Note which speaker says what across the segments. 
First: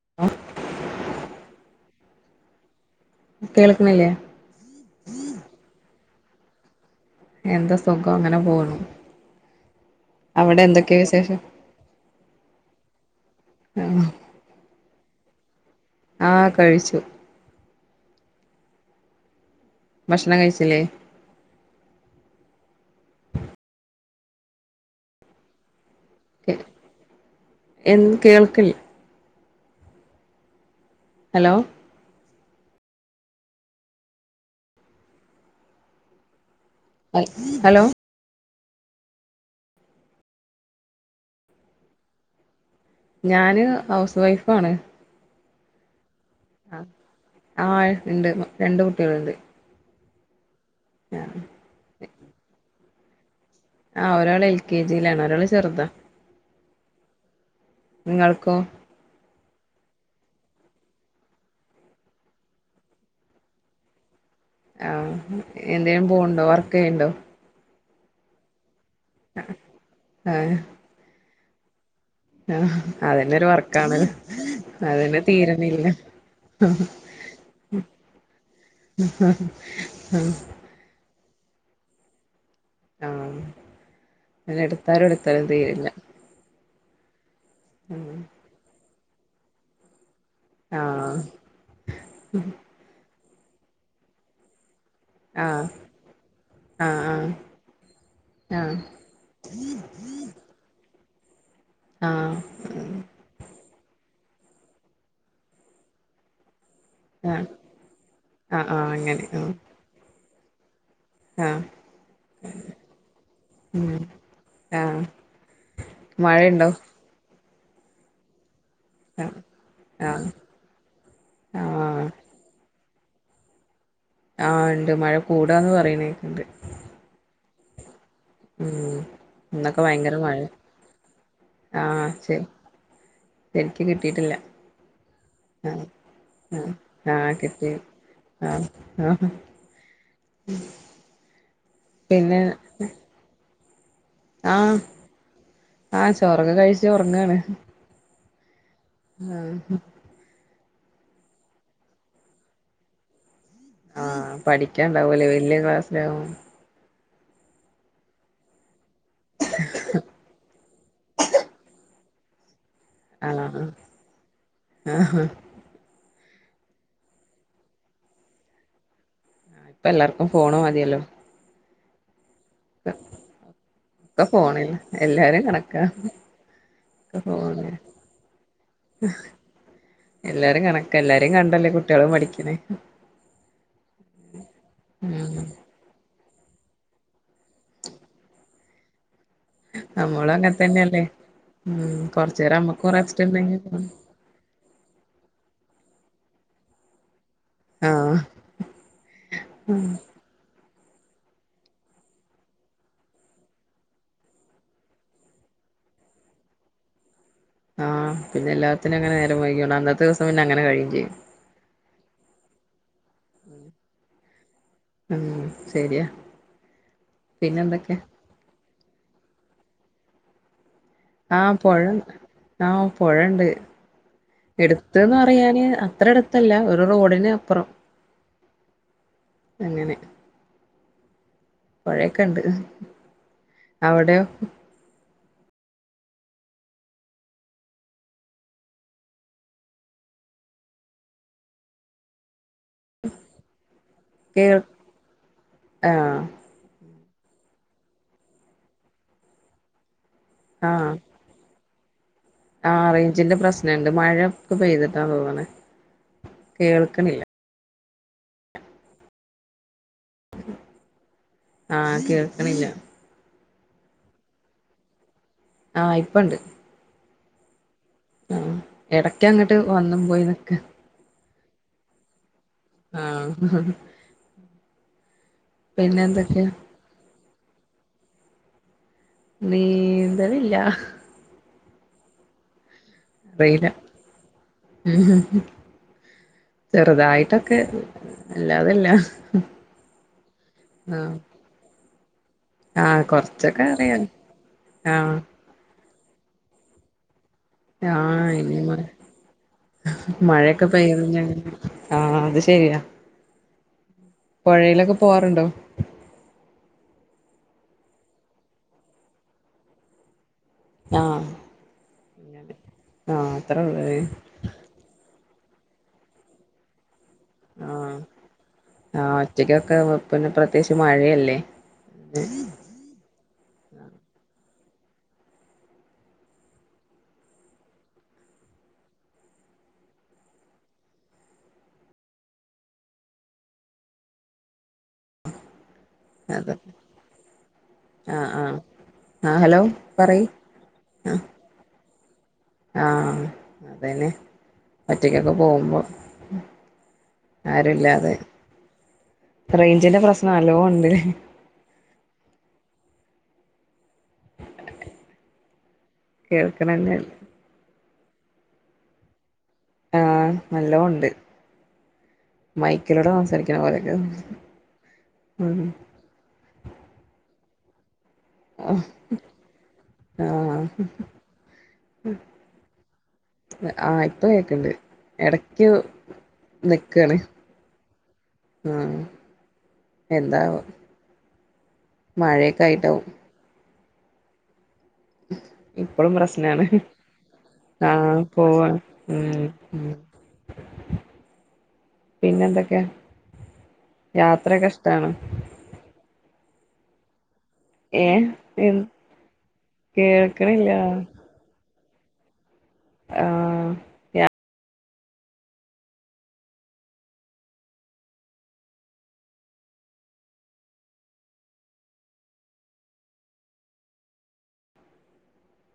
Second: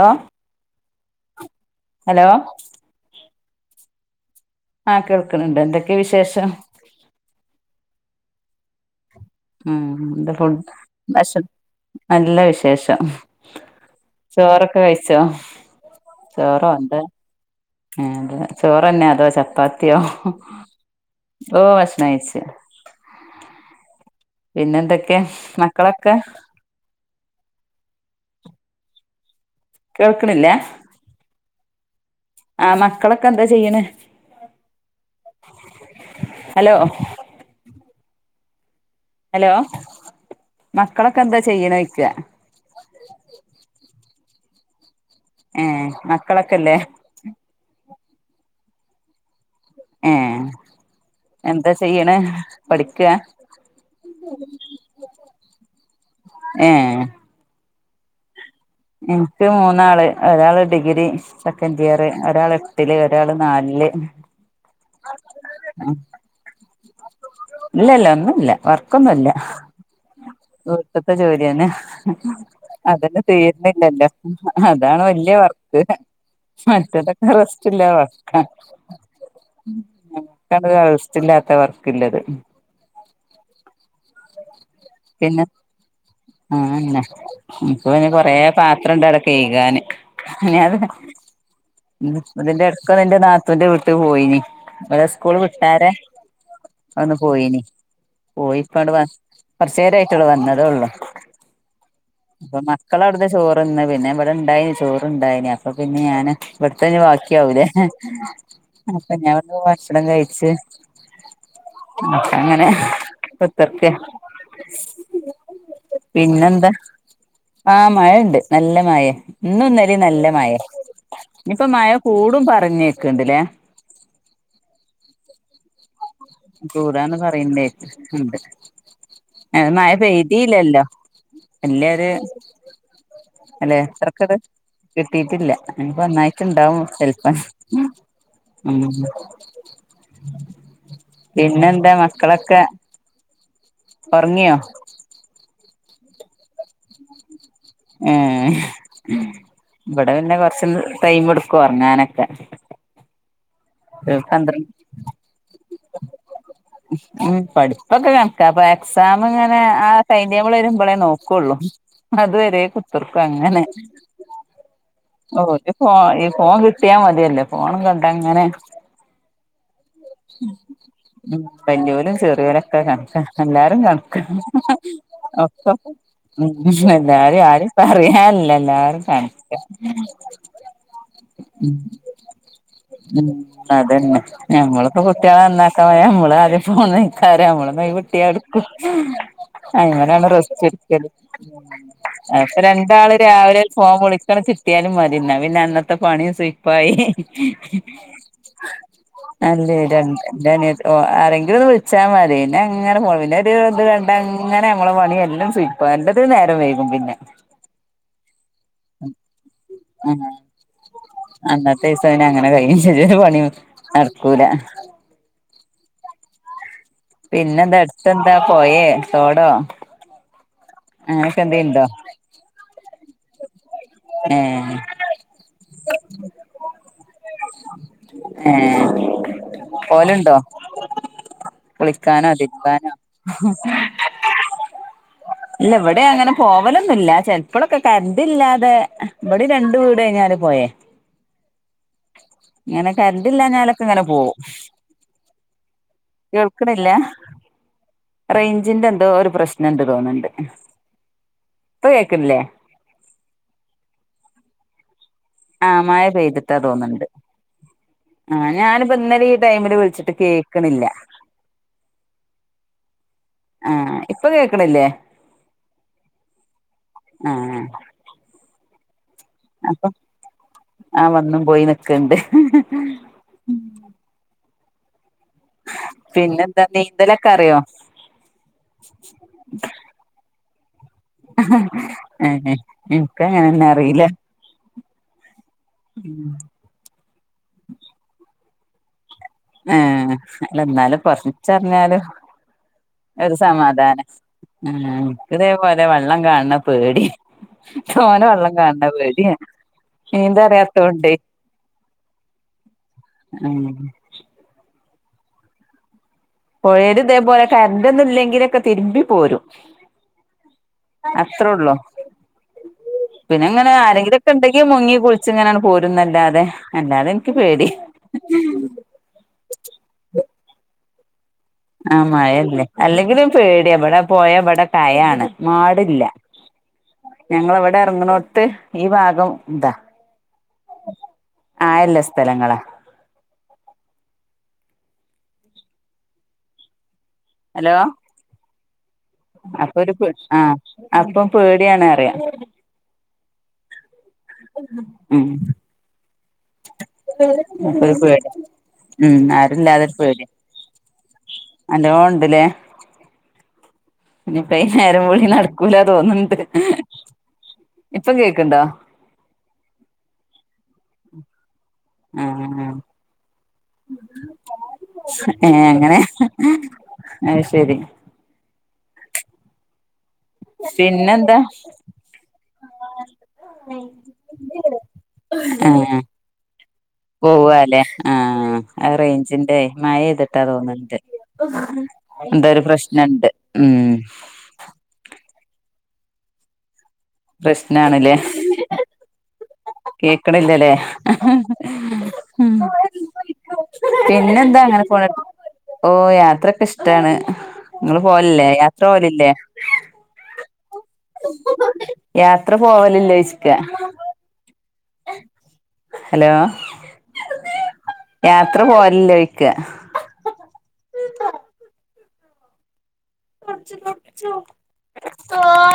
Speaker 1: Hello hello.
Speaker 2: കേള്ക്കിണ്ല്ലേ.
Speaker 1: ആഹ് കേൾക്ക്ണ്ണ്ട് എന്തൊക്കെ വിശേഷം.
Speaker 2: എന്താ സുഖം ങ്ങനെ പോകുന്നു.
Speaker 1: ഉം എന്താ ഫുഡ്
Speaker 2: വിശേഷം
Speaker 1: ഭക്ഷണം നല്ല വിശേഷം.
Speaker 2: ആഹ്
Speaker 1: ചോറൊക്കെ കഴിച്ചോ
Speaker 2: ആഹ്
Speaker 1: ചോറോ
Speaker 2: കഴിച്ചു
Speaker 1: എന്താ. ആഹ് അതെ ചോറന്നെ അതോ ചപ്പാത്തിയോ
Speaker 2: ഭക്ഷണം കഴിച്ചില്ലേ
Speaker 1: ഓഹ്. ഭഷണം കഴച്ച്. പിന്നെ എന്തൊക്കെ മക്കളൊക്കെ.
Speaker 2: എന്ത് കേൾക്കിണില്ല.
Speaker 1: കേൾക്ക്ണ് ല്ലെ
Speaker 2: ഹലോ
Speaker 1: ആഹ് മക്കളൊക്കെ എന്താ ചെയ്യ്ണ് ഹലോ.
Speaker 2: ഹലോ.
Speaker 1: ഹലോ മക്കളൊക്കെ എന്താ ചെയ്യ്ണോയ്ക്ക.
Speaker 2: ഞാന് ഹൗസ് വൈഫാണ്.
Speaker 1: ഏഹ് മക്കളൊക്കെല്ലേ.
Speaker 2: ആഹ് ആഹ് ണ്ട് രണ്ട് കുട്ടികളുണ്ട്.
Speaker 1: ഏഹ്.
Speaker 2: അഹ
Speaker 1: എന്താ ചെയ്യ്ണ് പഠിക്ക.
Speaker 2: ആഹ് ഒരാള് എൽ കെ ജിയിലാണ് ഒരാള് ചെറുതാ.
Speaker 1: ഏഹ്.
Speaker 2: നിങ്ങൾക്കോ?
Speaker 1: ൻക്ക് മൂന്നാള് ഒരാള് ഡിഗ്രി. സെക്കന്ഡ് ഇയർ ഒരാള് എട്ടില് ഒരാള് നാലില്
Speaker 2: ആഹ് എന്തെലും പോണ്ടോ വർക്ക് യ്യ്ണ്ടോ?
Speaker 1: ഇല്ലല്ല ഒന്നുംല്ല വർക്കൊന്നുംല്ല
Speaker 2: ആഹ്
Speaker 1: വീട്ട്ത്ത ജോലിന്നെ.
Speaker 2: ആഹ്
Speaker 1: അതന്നെ
Speaker 2: ഒരു വർക്കാണ്
Speaker 1: തീരുന്നില്ലല്ലോ അതാണ്
Speaker 2: അതന്നെ
Speaker 1: വല്യ വർക്ക്.
Speaker 2: തീരണില്ല
Speaker 1: മറ്റതൊക്കെ റസ്റ്റ്ല്ലാ വർക്ക അ. [unintelligible] റസ്റ്റില്ലാത്ത വർക്കില്ലത്.
Speaker 2: ആഹ് അതെട്ത്താലും എട്ത്താലും തീരില്ല.
Speaker 1: അതന്നെ ഇപ്പ
Speaker 2: ഉം
Speaker 1: പിന്നെ കൊറേ പാത്രണ്ട് അവ്ട കെയ്കാന്. ഞ്ഞാ [unintelligible]
Speaker 2: ആഹ്
Speaker 1: ഇതിൻ്റെട് ക്ക് നിന്റെ നാത്തൂന്റെ വീട്ട് പോയിനി ഒരസ് കൂള്
Speaker 2: ആഹ്
Speaker 1: വിട്ടാരെ ഒന്ന്
Speaker 2: ആഹ്
Speaker 1: പോയീനി പോയി.
Speaker 2: ആഹ്
Speaker 1: ഇപ്പണ്ട് വ കൊറച്ചേരയ്ട്ടൊള്ളു വന്നതൊള്ളു.
Speaker 2: ആഹ് ആഹ്
Speaker 1: അപ്പ മക്കളവ്ട്ന്ന് ചോറ്ന്ന് പിന്നെ ഇവടെണ്ടായിന് ചോറ്ണ്ടായിനി അപ്പൊ പിന്നെ ഞാന്. ഇവട്ത്തഞ്
Speaker 2: ആഹ് ആഹ്
Speaker 1: വാക്ക്യാവുലേ
Speaker 2: ആഹ്
Speaker 1: അപ്പ
Speaker 2: അങ്ങനെ
Speaker 1: ഞാൻ
Speaker 2: ആഹ്
Speaker 1: ഇവട്ന്ന് ഭക്ഷണം കഴിച്.
Speaker 2: ആഹ്
Speaker 1: അങ്ങനെ. തൊക്കെ
Speaker 2: ഉം ആഹ് മഴയുണ്ടോ
Speaker 1: പിന്നെന്താ. ആഹ് മഴണ്ട് നല്ല മയെ
Speaker 2: ആഹ്
Speaker 1: ഇന്നു ഇന്നലിം
Speaker 2: ആഹ്
Speaker 1: നല്ല മയെ. ഇഞ്ഞ്പ്പം മയ
Speaker 2: ആഹ്
Speaker 1: കൂടും പറഞ്ഞേക്ക്ണ്ട്ലേ.
Speaker 2: ആഹ് ഇണ്ട് മഴ കൂടാന്ന് പറയണേക്ക്ണ്ട്.
Speaker 1: കൂടാന്ന് പറയണ്ടേ ഉണ്ട്
Speaker 2: ഉം
Speaker 1: എ
Speaker 2: ഇന്നൊക്കെ
Speaker 1: മയ
Speaker 2: ഭയങ്കര മഴ
Speaker 1: പെയ്തീല്ലല്ലൊ.
Speaker 2: ആഹ് ശരി.
Speaker 1: അല്ലെ
Speaker 2: ശരിക്ക് കിട്ടിയിട്ടില്ല
Speaker 1: അത്രക്ക്ട്. കിട്ടിറ്റില്ല
Speaker 2: ആഹ്
Speaker 1: ഇഞ്ഞ്പ്പ ഒന്നായ്ട്ട്
Speaker 2: ആഹ്
Speaker 1: ഇണ്ടാവൊ
Speaker 2: ആഹ്
Speaker 1: ചെൽപ്പം.
Speaker 2: കിട്ടി ആഹ് ആഹ്.
Speaker 1: പിന്നെന്താ
Speaker 2: പിന്നെ
Speaker 1: മക്കളൊക്കെ. ഒറങ്ങിയോ
Speaker 2: ആഹ് ആഹ് ചോറൊക്കെ കഴിച് ഒറങ്ങാണ്.
Speaker 1: ഏഹ്.
Speaker 2: ഉം.
Speaker 1: ഇവട പിന്നെ കൊറച്ന്ന് ടൈമ്ട്ക്കു ഒർങ്ങാനക്കെ.
Speaker 2: ആഹ് പഠിക്ക്യാണ്ടാവുലേ വല്ല്യ ക്ലാസ്സിലാകും.
Speaker 1: ഉം പഠിപ്പൊക്കെ കൺക്കാ അപ്പൊ എക്സാമ്ങ്ങനെ ആ ടൈം റ്റേബിള് വരുമ്പളേ നോക്കൊള്ളു. അത്‌ വരെ കുത്തർക്കു അങ്ങനെ
Speaker 2: ആഹ് ആഹ്
Speaker 1: ഓല്. ഫോ ഈ ഫോൺ കിട്ട്യാ മത്യല്ലൊ ഫോണും കണ്ടങ്ങനെ.
Speaker 2: ഇപ്പെല്ലാർക്കും ഫോണ് മതിയല്ലോ.
Speaker 1: ഉം വല്ല്യോലും ചെറ്യോലൊ ക്ക കൺക്ക എല്ലാരും കൺക്ക
Speaker 2: ഒക്കെ ഫോണില് എല്ലാരും
Speaker 1: ഒ
Speaker 2: കണക്കാ
Speaker 1: [unintelligible] ഉ
Speaker 2: ഒക്കെ
Speaker 1: എല്ലാരിം ആരിം
Speaker 2: ഫോണില്
Speaker 1: പറയാൻല്ല എല്ലാരും കൺക്കാ.
Speaker 2: കെല്ലാരിം കണ്ടല്ലെ കുട്ട്യളും പഠിക്ക്ണെ.
Speaker 1: ഉം അതന്നെ ഞമ്മള്പ്പ
Speaker 2: ഉം
Speaker 1: കുട്ട്യാളന്നാ ക്കാവയ നമ്മള് ആദ്യം ഫോൺ അയ്ക്കാരം നമ്മള് ഒയിവ്ട്ട്യാ ഇട്ക്കും. അങ്ങനാണ്
Speaker 2: നമ്മളും അങ്ങനെ
Speaker 1: റസ്റ്റ്
Speaker 2: തന്നെയല്ലേ
Speaker 1: ഇട്ക്കല്
Speaker 2: ഉം കൊറച്ചേരം
Speaker 1: എപ്പൊ
Speaker 2: നമ്മക്കും
Speaker 1: രണ്ടാള്
Speaker 2: റെസ്റ്റ് ഉണ്ടെങ്കി
Speaker 1: രാവിലെര് ഫോം വിളിക്കണച്ചെ. ട്ട്യാലും മതി ഇന്ന പിന്നെ അന്നത്തെ പണിം സുയ്പ്പായി.
Speaker 2: ആഹ്
Speaker 1: അല്ലെ ര എൻ്റെ അനിയത് ഓ ആരെങ്കിലൊന്ന് വിൾച്ചാ മതി പിന്നെ അങ്ങനെ ഫോണ് പിന്നെ ഒരു ഇത് കണ്ടങ്ങനെ നമ്മളെ പണി എല്ലും സു സുയ്പ്പ എല്ലത്തിനും നേരം വൈകും പിന്നെ.
Speaker 2: ആഹ് പിന്നെ എല്ലാത്തിനു അങ്ങനെ നേരം വൈക്യോണ്ട് അന്നത്തെ
Speaker 1: ഉം
Speaker 2: ദിവസം പിന്നെ അങ്ങനെ കഴിയും ചെയ്യും.
Speaker 1: അന്നത്തെ ദിവസം പിന്നെ അങ്ങനെ കഴിയും ചെയ്യും ഒരു പണിം നട്ക്കൂല.
Speaker 2: ഉം ശര്യാ.
Speaker 1: പിന്നെന്ത എട്ത്തെന്താ പൊയേ തോടോ. അങ്ങനൊക്കെ
Speaker 2: ആഹ് പുഴ
Speaker 1: എന്തേലുണ്ടോ
Speaker 2: ആഹ് പുഴണ്ട്
Speaker 1: ഏഹ്
Speaker 2: എടുത്ത്ന്ന് പറയാന് അത്ര എടുത്തല്ല ഒരു റോഡിന് അപ്പുറം
Speaker 1: ഏഹ്
Speaker 2: അങ്ങനെ
Speaker 1: പോവലുണ്ടോ കുളിക്കാനോ തിരിബാ നോ
Speaker 2: അവിടെയൊ?
Speaker 1: ഇല്ല ഇവിടെ അങ്ങനെ പോവലൊന്നുല്ല ചെലപ്പോഴൊക്കെ കരറ്റ് ഇല്ലാതെ ഇവിടെ രണ്ട് വീട് കഴിഞ്ഞാല് പോയ ങ്ങനെ കര ണ്ട്ല്ല ഞാലൊക്കെ ഇങ്ങനെ പോകും
Speaker 2: കേൾ ആഹ്
Speaker 1: കേൾക്കണില്ല റേഞ്ചിന്റെ എന്തോ ഒരു പ്രശ്നം ണ്ട് തോന്നണ്ട്
Speaker 2: ആഹ്
Speaker 1: പ്പ കേക്കിൻല്ലേ
Speaker 2: ആ റേഞ്ചിന്റെ പ്രശ്നണ്ട് മഴയൊക്കെ പെയ്തിട്ടാ തോന്ന്ണെ
Speaker 1: ആഹ് മയ പെയ്തിട്ടാ തോന്നുണ്ട് ആഹ് ഞാനിപ്പോ ഇന്നലെ ഈ ടൈമില് വിളിച്ചിട്ട് കേൾക്കണില്ല
Speaker 2: ആഹ്കേൾക്കണില്ല
Speaker 1: ആഹ് ഇപ്പ കേക്കണ്ല്ലേ
Speaker 2: ആഹ് ഇപ്പണ്ട്
Speaker 1: ഉം
Speaker 2: ആഹ് എടയ്ക്കങ്ങോട്ട് വന്നും പോയിനി ക്ക
Speaker 1: ആഹ് വന്നും പോയി നിക്ക്‌ണ്ട്
Speaker 2: ആഹ് അഹ് പിന്നെ എന്തൊക്കെയാ
Speaker 1: പിന്നെന്താ നീന്തലൊക്കെറിയോ
Speaker 2: നീന്തലില്ല
Speaker 1: ഏഹ്ഇൻക്ക്ങ്ങനെന്നെ അറിയില്ല
Speaker 2: ഉംഹ് ഉം
Speaker 1: ഉംഹ് ഉംഹ്
Speaker 2: ചെറുതായിട്ടൊക്കെ ല്ലാതല്ല
Speaker 1: ഏഹ് ല്ല എന്നാലും കൊറിച്ചീ ച്ചറിഞ്ഞാാല്
Speaker 2: ആഹ് കൊറച്ചൊക്കെ
Speaker 1: ഒരുസമാധാന
Speaker 2: അറിയാം
Speaker 1: ആഹ് വടതേപോലെ വെള്ളം കാണണ പേടി തോന
Speaker 2: ആഹ്
Speaker 1: വെള്ളം
Speaker 2: ഇനി മ
Speaker 1: കാണണ പേടിയ
Speaker 2: മഴയൊക്കെ പെയതഞ്ഞ ആഹ അത് ശരിയാ
Speaker 1: ഉംഹ്
Speaker 2: പൊയലൊക്കെ പോകാറുണ്ടോ
Speaker 1: പൊയെല്തേപോലെ കരണ്ടൊന്നും ഇല്ലെങ്കിലൊക്കെ തിരുമ്പി പോരും
Speaker 2: ആഹ്
Speaker 1: അത്രൊള്ളൂ
Speaker 2: ആഹ്
Speaker 1: പിന്നെങ്ങനെ
Speaker 2: അത്രോള്ളുലേ
Speaker 1: ആരെങ്കിലൊക്കെ ഇണ്ടെങ്കി മുങ്ങി കുളിച്ച്ങ്ങനെ പോരുന്നല്ലാതെ അല്ലാതെ എനിക്ക് പേടി
Speaker 2: ആഒറ്റക്കൊക്കെ അപന്നെ പ്രത്യേകിച്ച് മഴല്ലേ
Speaker 1: ആഹ മയല്ലേ അല്ലെങ്കിലും പേടിയ വിടെ പൊയ വിടെ കയാണ് മാടില്ല ഞങ്ങളവിടെറങ്ങണോട്ത്ത് ഈ ഭാഗം ന്താ ആയല്ല സ്ഥലങ്ങള
Speaker 2: [unintelligible]
Speaker 1: ഹലോ
Speaker 2: ആഹ് ആഹ് ആഹ് ഹലോ
Speaker 1: അപ്പൊ ഒരു പ
Speaker 2: പറയ്
Speaker 1: ആ അപ്പം പേടിയാണ് റിയാ
Speaker 2: ആഹ് അതെന്നെ ഒറ്റക്കൊക്കെ പോകുമ്പോ
Speaker 1: അപ്പത്
Speaker 2: ആരുല്ലാതെ
Speaker 1: പേടിയാ ഉം
Speaker 2: റേഞ്ചിന്റെ
Speaker 1: ആരില്ലാതൊരുപേടിയാ
Speaker 2: പ്രശ്നം നല്ലോ ഉണ്ട്
Speaker 1: നല്ലൊണ്ട്ലേ പിന്നെപ്പ നേരം പോലെ നടക്കൂല തോന്നുണ്ട്
Speaker 2: കേൾക്കണന്നെ
Speaker 1: ഇപ്പം കേക്കുണ്ടോ
Speaker 2: ആഹ് നല്ലോണ്ട്
Speaker 1: ആ
Speaker 2: മൈക്കിലൂടെ സംസാരിക്കുന്ന പോലെക്കെ ഉം ഉം
Speaker 1: ഏഹ് ഹേ ആഹ് ശരി
Speaker 2: ആഹ് ആ
Speaker 1: പിന്നെന്താ
Speaker 2: ഹ് ആഹ് ഇപ്പ കേക്ണ്ട് എടക്ക് നിക്കാണ്
Speaker 1: ഓവാല്ലെ ആഹ് ആഹ് റേഞ്ചിന്റെ മയയ്തിട്ടാ
Speaker 2: എന്താവോ
Speaker 1: തോന്നണ്ട് എന്തൊരു
Speaker 2: മഴയൊക്കെ ആയിട്ടാവും
Speaker 1: പ്രശ്നണ്ട് ഉം
Speaker 2: ഇപ്പളും പ്രശ്നാണ്
Speaker 1: പ്രശ്നാണ്ല്ലേ
Speaker 2: ആഹ് പോവ ഉം ഉം
Speaker 1: കേക്കണില്ലലേ
Speaker 2: പിന്നെ
Speaker 1: ഉം
Speaker 2: എന്തൊക്കെ
Speaker 1: പിന്നെ എന്താ
Speaker 2: യാത്രയൊക്കെ
Speaker 1: അങ്ങനെ പോ
Speaker 2: ഇഷ്ടാണോ
Speaker 1: ഓ യാത്രൊക്കെ ഇഷ്ടാണ് ങ്ങള്
Speaker 2: ഏഹ്
Speaker 1: പോഅല്ലേ
Speaker 2: എൻ
Speaker 1: യാത്ര പോവലില്ലേ
Speaker 2: കേൾക്ക്ണില്ല
Speaker 1: യാത്ര പോവലല്ലേ സ്ക
Speaker 2: ആഹ്
Speaker 1: ഹലോ യാത്ര പോവല്ലേയ്ക്ക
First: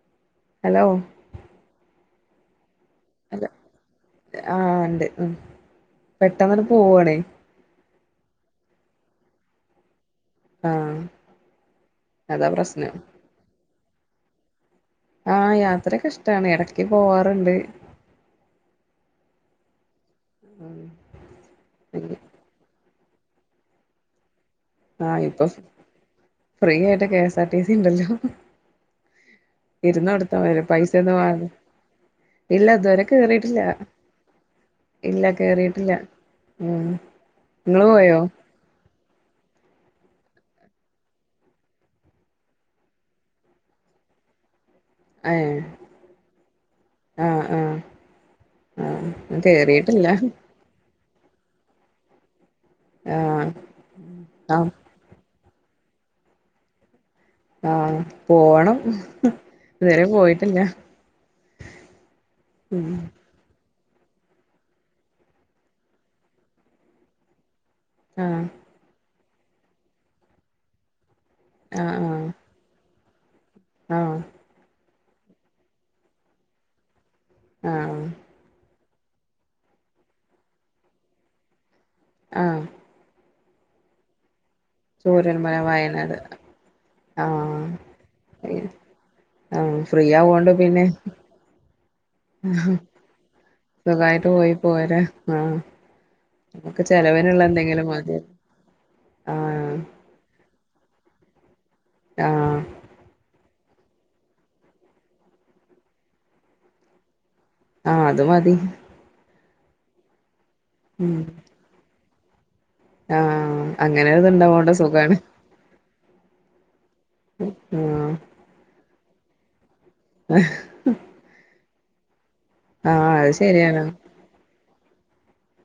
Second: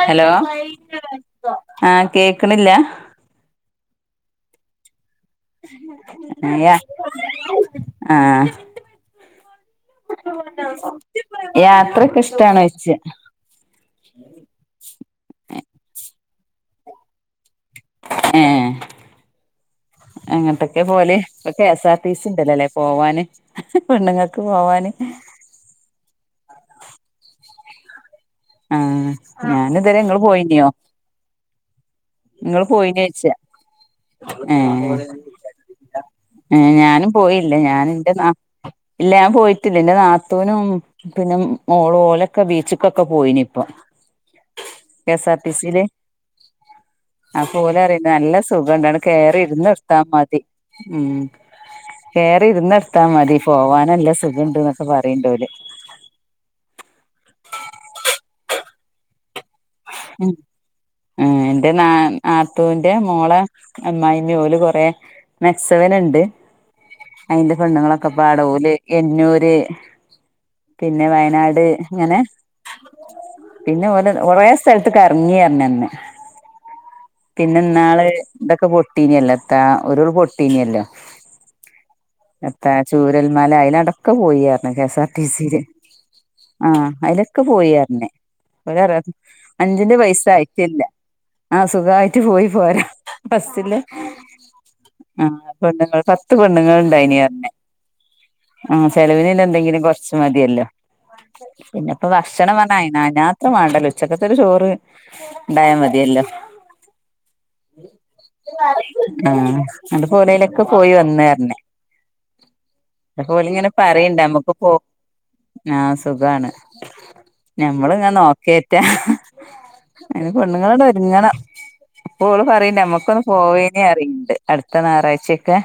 Speaker 1: ഹലോ
Speaker 2: ഹലോ
Speaker 1: ആഹ് കേക്ണില്ല
Speaker 2: അല്ല ആഹ് ഒണ്ട്
Speaker 1: അയാ ആഹ്
Speaker 2: ആഹ്
Speaker 1: യാത്രക്കെ
Speaker 2: അതാ
Speaker 1: ഇഷ്ട്ടാണോയ്ച്ച
Speaker 2: പ്രശ്നം ആഹ് യാത്രക്കെ ഇഷ്ടാണ് ഇടക്ക് പോവാറുണ്ട്.
Speaker 1: ഏഹ് എങ്ങട്ടൊക്കെ പോവല് ഇപ്പൊ കെ എസ് ആർ ടിസി ണ്ടല്ലോല്ലേ പോവാന് പെണ്ണുങ്ങക്ക് പോവാൻ
Speaker 2: ആഹ് ഇപ്പൊ ഫ്രീ ആയിട്ട് K S R T C ണ്ടല്ലോ
Speaker 1: ആഹ് ഞാനിതുവരെ
Speaker 2: ഇരുന്ന്
Speaker 1: ഇങ്ങള്
Speaker 2: കൊടുത്ത മതിയല്ലോ
Speaker 1: പോയിനിയോ
Speaker 2: പൈസ ഒന്നും വെ
Speaker 1: ഇങ്ങള്
Speaker 2: ഇല്ല ഇതുവരെ
Speaker 1: പോയിനോയ്ച്ച
Speaker 2: കേറിട്ടില്ല
Speaker 1: ഏഹ്
Speaker 2: ഇല്ല കേറിയിട്ടില്ല
Speaker 1: ഏഹ്
Speaker 2: ഉം
Speaker 1: ഞാനും പോയില്ല
Speaker 2: ഇങ്ങള്
Speaker 1: ഞാനെന്റെ
Speaker 2: പോയോ
Speaker 1: നാ ഇല്ല ഞാൻ പോയിട്ടില്ല എന്റെ നാത്തൂനും പിന്നും മോള് ഒലൊക്കെ ബീച്ചിക്കൊക്കെ പോയിനിപ്പ കെ എസ്
Speaker 2: ഏ
Speaker 1: ആർ ടി സിയില്
Speaker 2: ആഹ് ആഹ്
Speaker 1: ആപോലറിണ്ട് നല്ല സുഖംണ്ട് അട്
Speaker 2: ആഹ്
Speaker 1: കേറി
Speaker 2: ഞാൻ
Speaker 1: ഇരുന്നൊടുത്ത
Speaker 2: കേറിയിട്ടില്ല
Speaker 1: മതി ഉം കേറി ഇരുന്നിടുത്താ മതി
Speaker 2: ആഹ്
Speaker 1: പോവാനല്ല സുഖണ്ട്
Speaker 2: ആഹ്
Speaker 1: ന്നൊക്കെ പറിണ്ട് ഓല്
Speaker 2: ആഹ് പോവണം
Speaker 1: ഉം ആഹ് എന്റെ നാ നാത്തൂന്റ
Speaker 2: ഉം
Speaker 1: മോളെ അമ്മായിമ്മ ഓല് കൊറെ മെക്സവൻ ണ്ട് അയിന്റെ പെണ്ണുങ്ങളൊ
Speaker 2: ആഹ്
Speaker 1: ക്കെപ്പാടെ ഓല് എഞ്ഞൂര് പിന്നെ വയനാട്
Speaker 2: ആഹ്
Speaker 1: ഇങ്ങനെ പിന്നെ
Speaker 2: ആഹ്
Speaker 1: ഓല്
Speaker 2: ആഹ്
Speaker 1: കൊറെ സ്ഥലത് കർങ്ങി അർഞന്ന്
Speaker 2: ആഹ്
Speaker 1: പിന്നെന്നാള് ഇതൊക്കെ പൊട്ടീഞല്ലോ താ ഉരുൾ പൊട്ടീഞല്ലോ
Speaker 2: ആഹ്
Speaker 1: എത്ത ചൂരൽമല ആയിലാട്ടൊ ക്കെ പോയി അർഞ് K S R T
Speaker 2: Chooralmala
Speaker 1: സിയില്
Speaker 2: വയനാട്
Speaker 1: ആഹ് അയിലൊക്കെ
Speaker 2: ആഹ്
Speaker 1: പോയിയാർഞ് ഒര് പറയാ
Speaker 2: ആഹ്
Speaker 1: അഞ്ചിന്റെ
Speaker 2: ഫ്രീ
Speaker 1: പൈസ
Speaker 2: ആവോണ്ട്
Speaker 1: ആയിട്ടില്ല
Speaker 2: പിന്നെ
Speaker 1: ആഹ് സുഖവായിട്ട് പോയി പോരാ ബസ്സിൽ
Speaker 2: സുഖായിട്ട് പോയി പോരാ
Speaker 1: ആഹ് പെണ്ണുങ്ങള് പത്ത്
Speaker 2: നമുക്ക്
Speaker 1: പെണ്ണുങ്ങളുണ്ടായിനി
Speaker 2: ചെലവിനുള്ള
Speaker 1: പറഞ്ഞെ
Speaker 2: എന്തെങ്കിലും മതി
Speaker 1: ആഹ് ചെലവിന് പിന്നെ
Speaker 2: ആഹ്
Speaker 1: എന്തെങ്കിലും കൊറച് മതിയല്ലോ പിന്നെപ്പോ ഭക്ഷണം
Speaker 2: ആഹ്
Speaker 1: പറഞ്ഞ അ അതിനത്ത് ഇപ്പ മാണ്ട ഉച്ചക്കത്തരു ചോറ് ഇണ്ടായാൽ മതിയല്ലോ
Speaker 2: ആഹ് അത് മതി
Speaker 1: ആഹ് അന്റെ പുരയിലൊക്കെ പോയി
Speaker 2: ഉം
Speaker 1: വന്ന് അറിഞ് അപ്പ ഓല്
Speaker 2: ആഹ്
Speaker 1: ഇങ്ങനെ
Speaker 2: അങ്ങനെ
Speaker 1: പറയിണ്ട് നമ്മുക്ക് പോ
Speaker 2: ഇത്ണ്ടാവോണ്ട സുഖാണ്
Speaker 1: ആഹ് സുഖാണ് ഞമ്മളിങ്ങ
Speaker 2: ആഹ്
Speaker 1: നോക്കേയ്റ്റാ അയിന് പെണ്ണുങ്ങളോന്ന് ഒരുങ്ങണം അപ്പോ ഓള് പറയിണ്ട്
Speaker 2: ആഹ്
Speaker 1: നമ്മുക്കൊന്ന്
Speaker 2: അത് ശരിയാണ്
Speaker 1: പോവേനി അറിയണ്ട് അടുത്ത ഞായറാഴ്‌ച്ചയൊക്കെ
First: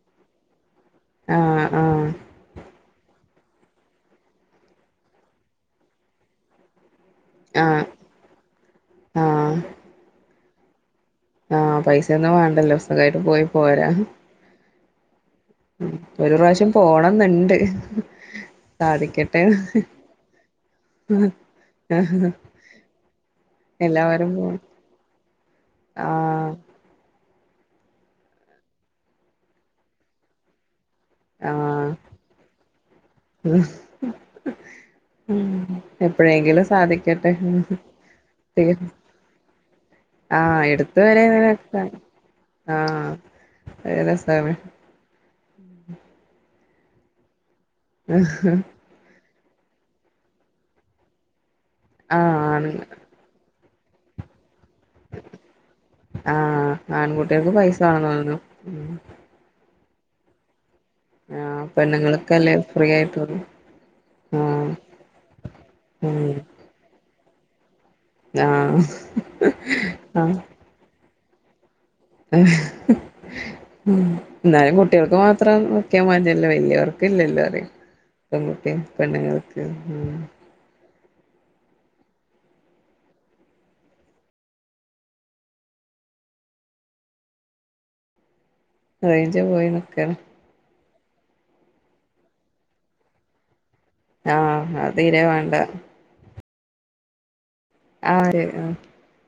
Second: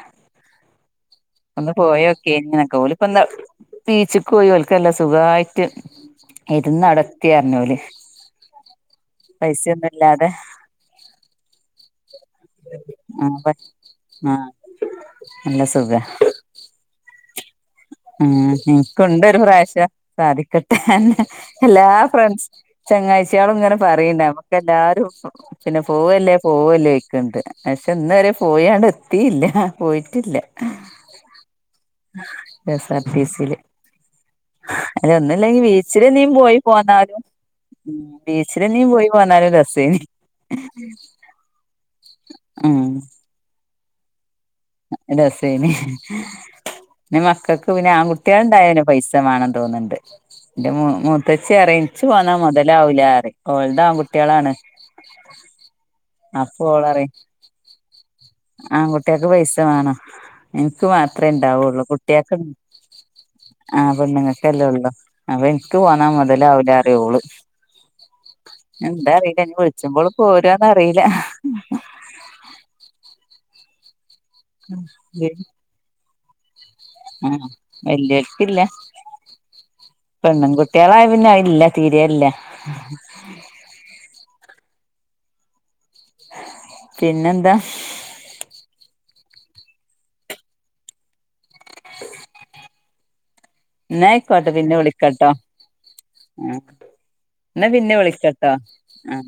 Speaker 2: ആഹ്
Speaker 1: ഒന്ന്
Speaker 2: ആഹ്
Speaker 1: പോയോക്കെനി ന്നൊക്കെ ഓല് ഇപ്പ എന്താ ബീച്ചിക്ക് പോയി ഓൽക്കല്ല സുഖവായിട്ട് ഇരുന്നട കത്തിറിഞ്ഞോല്
Speaker 2: ആഹ് ആഹ്
Speaker 1: പൈസ്യോന്നില്ലാതെ
Speaker 2: ആഹ് പൈസ ഒന്നും വേണ്ടല്ലോ സുഗായിട്ട് പോയി
Speaker 1: ആഹ്
Speaker 2: പോരാ
Speaker 1: ആഹ് നല്ല
Speaker 2: ഉം
Speaker 1: സുഖാ
Speaker 2: ഒരു പ്രാവശ്യം പോണന്നുണ്ട്
Speaker 1: ഉം എനിക്കുണ്ട് ഒരു പ്രാവശ്യം സാധിക്കട്ടെ എല്ലാ ഫ്രണ്ട്സ് ചെങ്ങാഴ്ചയാളും ഇങ്ങനെ പറയണ്ട
Speaker 2: എല്ലാവരും പോ
Speaker 1: നമുക്ക് എല്ലാരും പിന്നെ പോവല്ലേ
Speaker 2: ആഹ്
Speaker 1: പോവല്ലേ ണ്ട് പക്ഷെ ഇന്ന വരെ പോയാണ്ട് എത്തിയില്ല പോയിട്ടില്ല
Speaker 2: ആഹ്
Speaker 1: കെഎസ് ആർ റ്റിസില് അത് ഒന്നുംമില്ലെങ്കിൽ ബീച്ചില് നീ പോയി
Speaker 2: എപ്പഴെങ്കിലും
Speaker 1: പോന്നാലും
Speaker 2: സാധിക്കട്ടെ
Speaker 1: ഉം ബീച്ചിലെ നീ പോയി പോന്നാലും രസെനി
Speaker 2: ആഹ് എടുത്ത് വരെ രസാ
Speaker 1: ഉം
Speaker 2: അയ് രസാണ്
Speaker 1: നല്ല രസേനി പിന്നെ മക്കൾക്ക് പിന്നെ ആൺകുട്ടികള്
Speaker 2: ആഹ്
Speaker 1: ഉണ്ടായിന് പൈസ മാണെന്ന് തോന്നുണ്ട് എന്റെ മുത്തേച്ചി പറയും ഏച്ച് വന്നാല്
Speaker 2: ആണ്
Speaker 1: മുതലാവുലാ പറയും ഓളത് ആണ് കുട്ട്യാളാണ് അപ്പ
Speaker 2: ആഹ്
Speaker 1: ഓള്റയൂം
Speaker 2: ആൺകുട്ടികൾക്ക് പൈസ വേണം തോന്നുന്നു ഉം
Speaker 1: ആൺകുട്ട കുട്ടിയക്ക് പൈസ വേണോ എനിക്ക് മാത്രെ
Speaker 2: ആഹ്
Speaker 1: ഇണ്ടാവുള്ളൂ കുട്ടിയക്കെ
Speaker 2: പെണ്ണുങ്ങൾക്കല്ലേ ഫ്രീ ആയിട്ടുള്ളൂ
Speaker 1: ആഹ് പെണ്ണുങ്ങൾക്കല്ലേ
Speaker 2: ആഹ്
Speaker 1: ഉള്ളു അപ്പൊ ഇൻക്ക് പോന്നാ
Speaker 2: ഉം
Speaker 1: മുതലാവൂല അറിയും ഓള്
Speaker 2: ആഹ്
Speaker 1: എന്താ അറിയില്ല ഇ വിളിച്ച്പോള്
Speaker 2: ആഹ്
Speaker 1: പോരന്നറിയില്ല
Speaker 2: എന്നാലും കുട്ടികൾക്ക് മാത്രം നോക്കിയാൽ മതിയല്ലോ വല്യ
Speaker 1: ആ
Speaker 2: ഇല്ല്ല്ലാറിയും
Speaker 1: വല്യോർക്കില്ല
Speaker 2: പെൺകുട്ടിയ പെണ്ണുങ്ങൾക്ക് ഉം
Speaker 1: കുട്ട്യാളായ പിന്നെ അയില്ല തീരെല്ല [inaudible] പിന്നെന്താ
Speaker 2: റേയ്ഞ്ച് പോയി നിക്കാണ്
Speaker 1: ഇന്നായിക്കോട്ടെ പിന്നെ
Speaker 2: ആഹ് അത് തീരെ
Speaker 1: വിളിക്കാട്ടോ
Speaker 2: വേണ്ട
Speaker 1: ആഹ് എന്നാ പിന്നെ വിളിക്കട്ടോ
Speaker 2: ആഹ്
Speaker 1: ആഹ്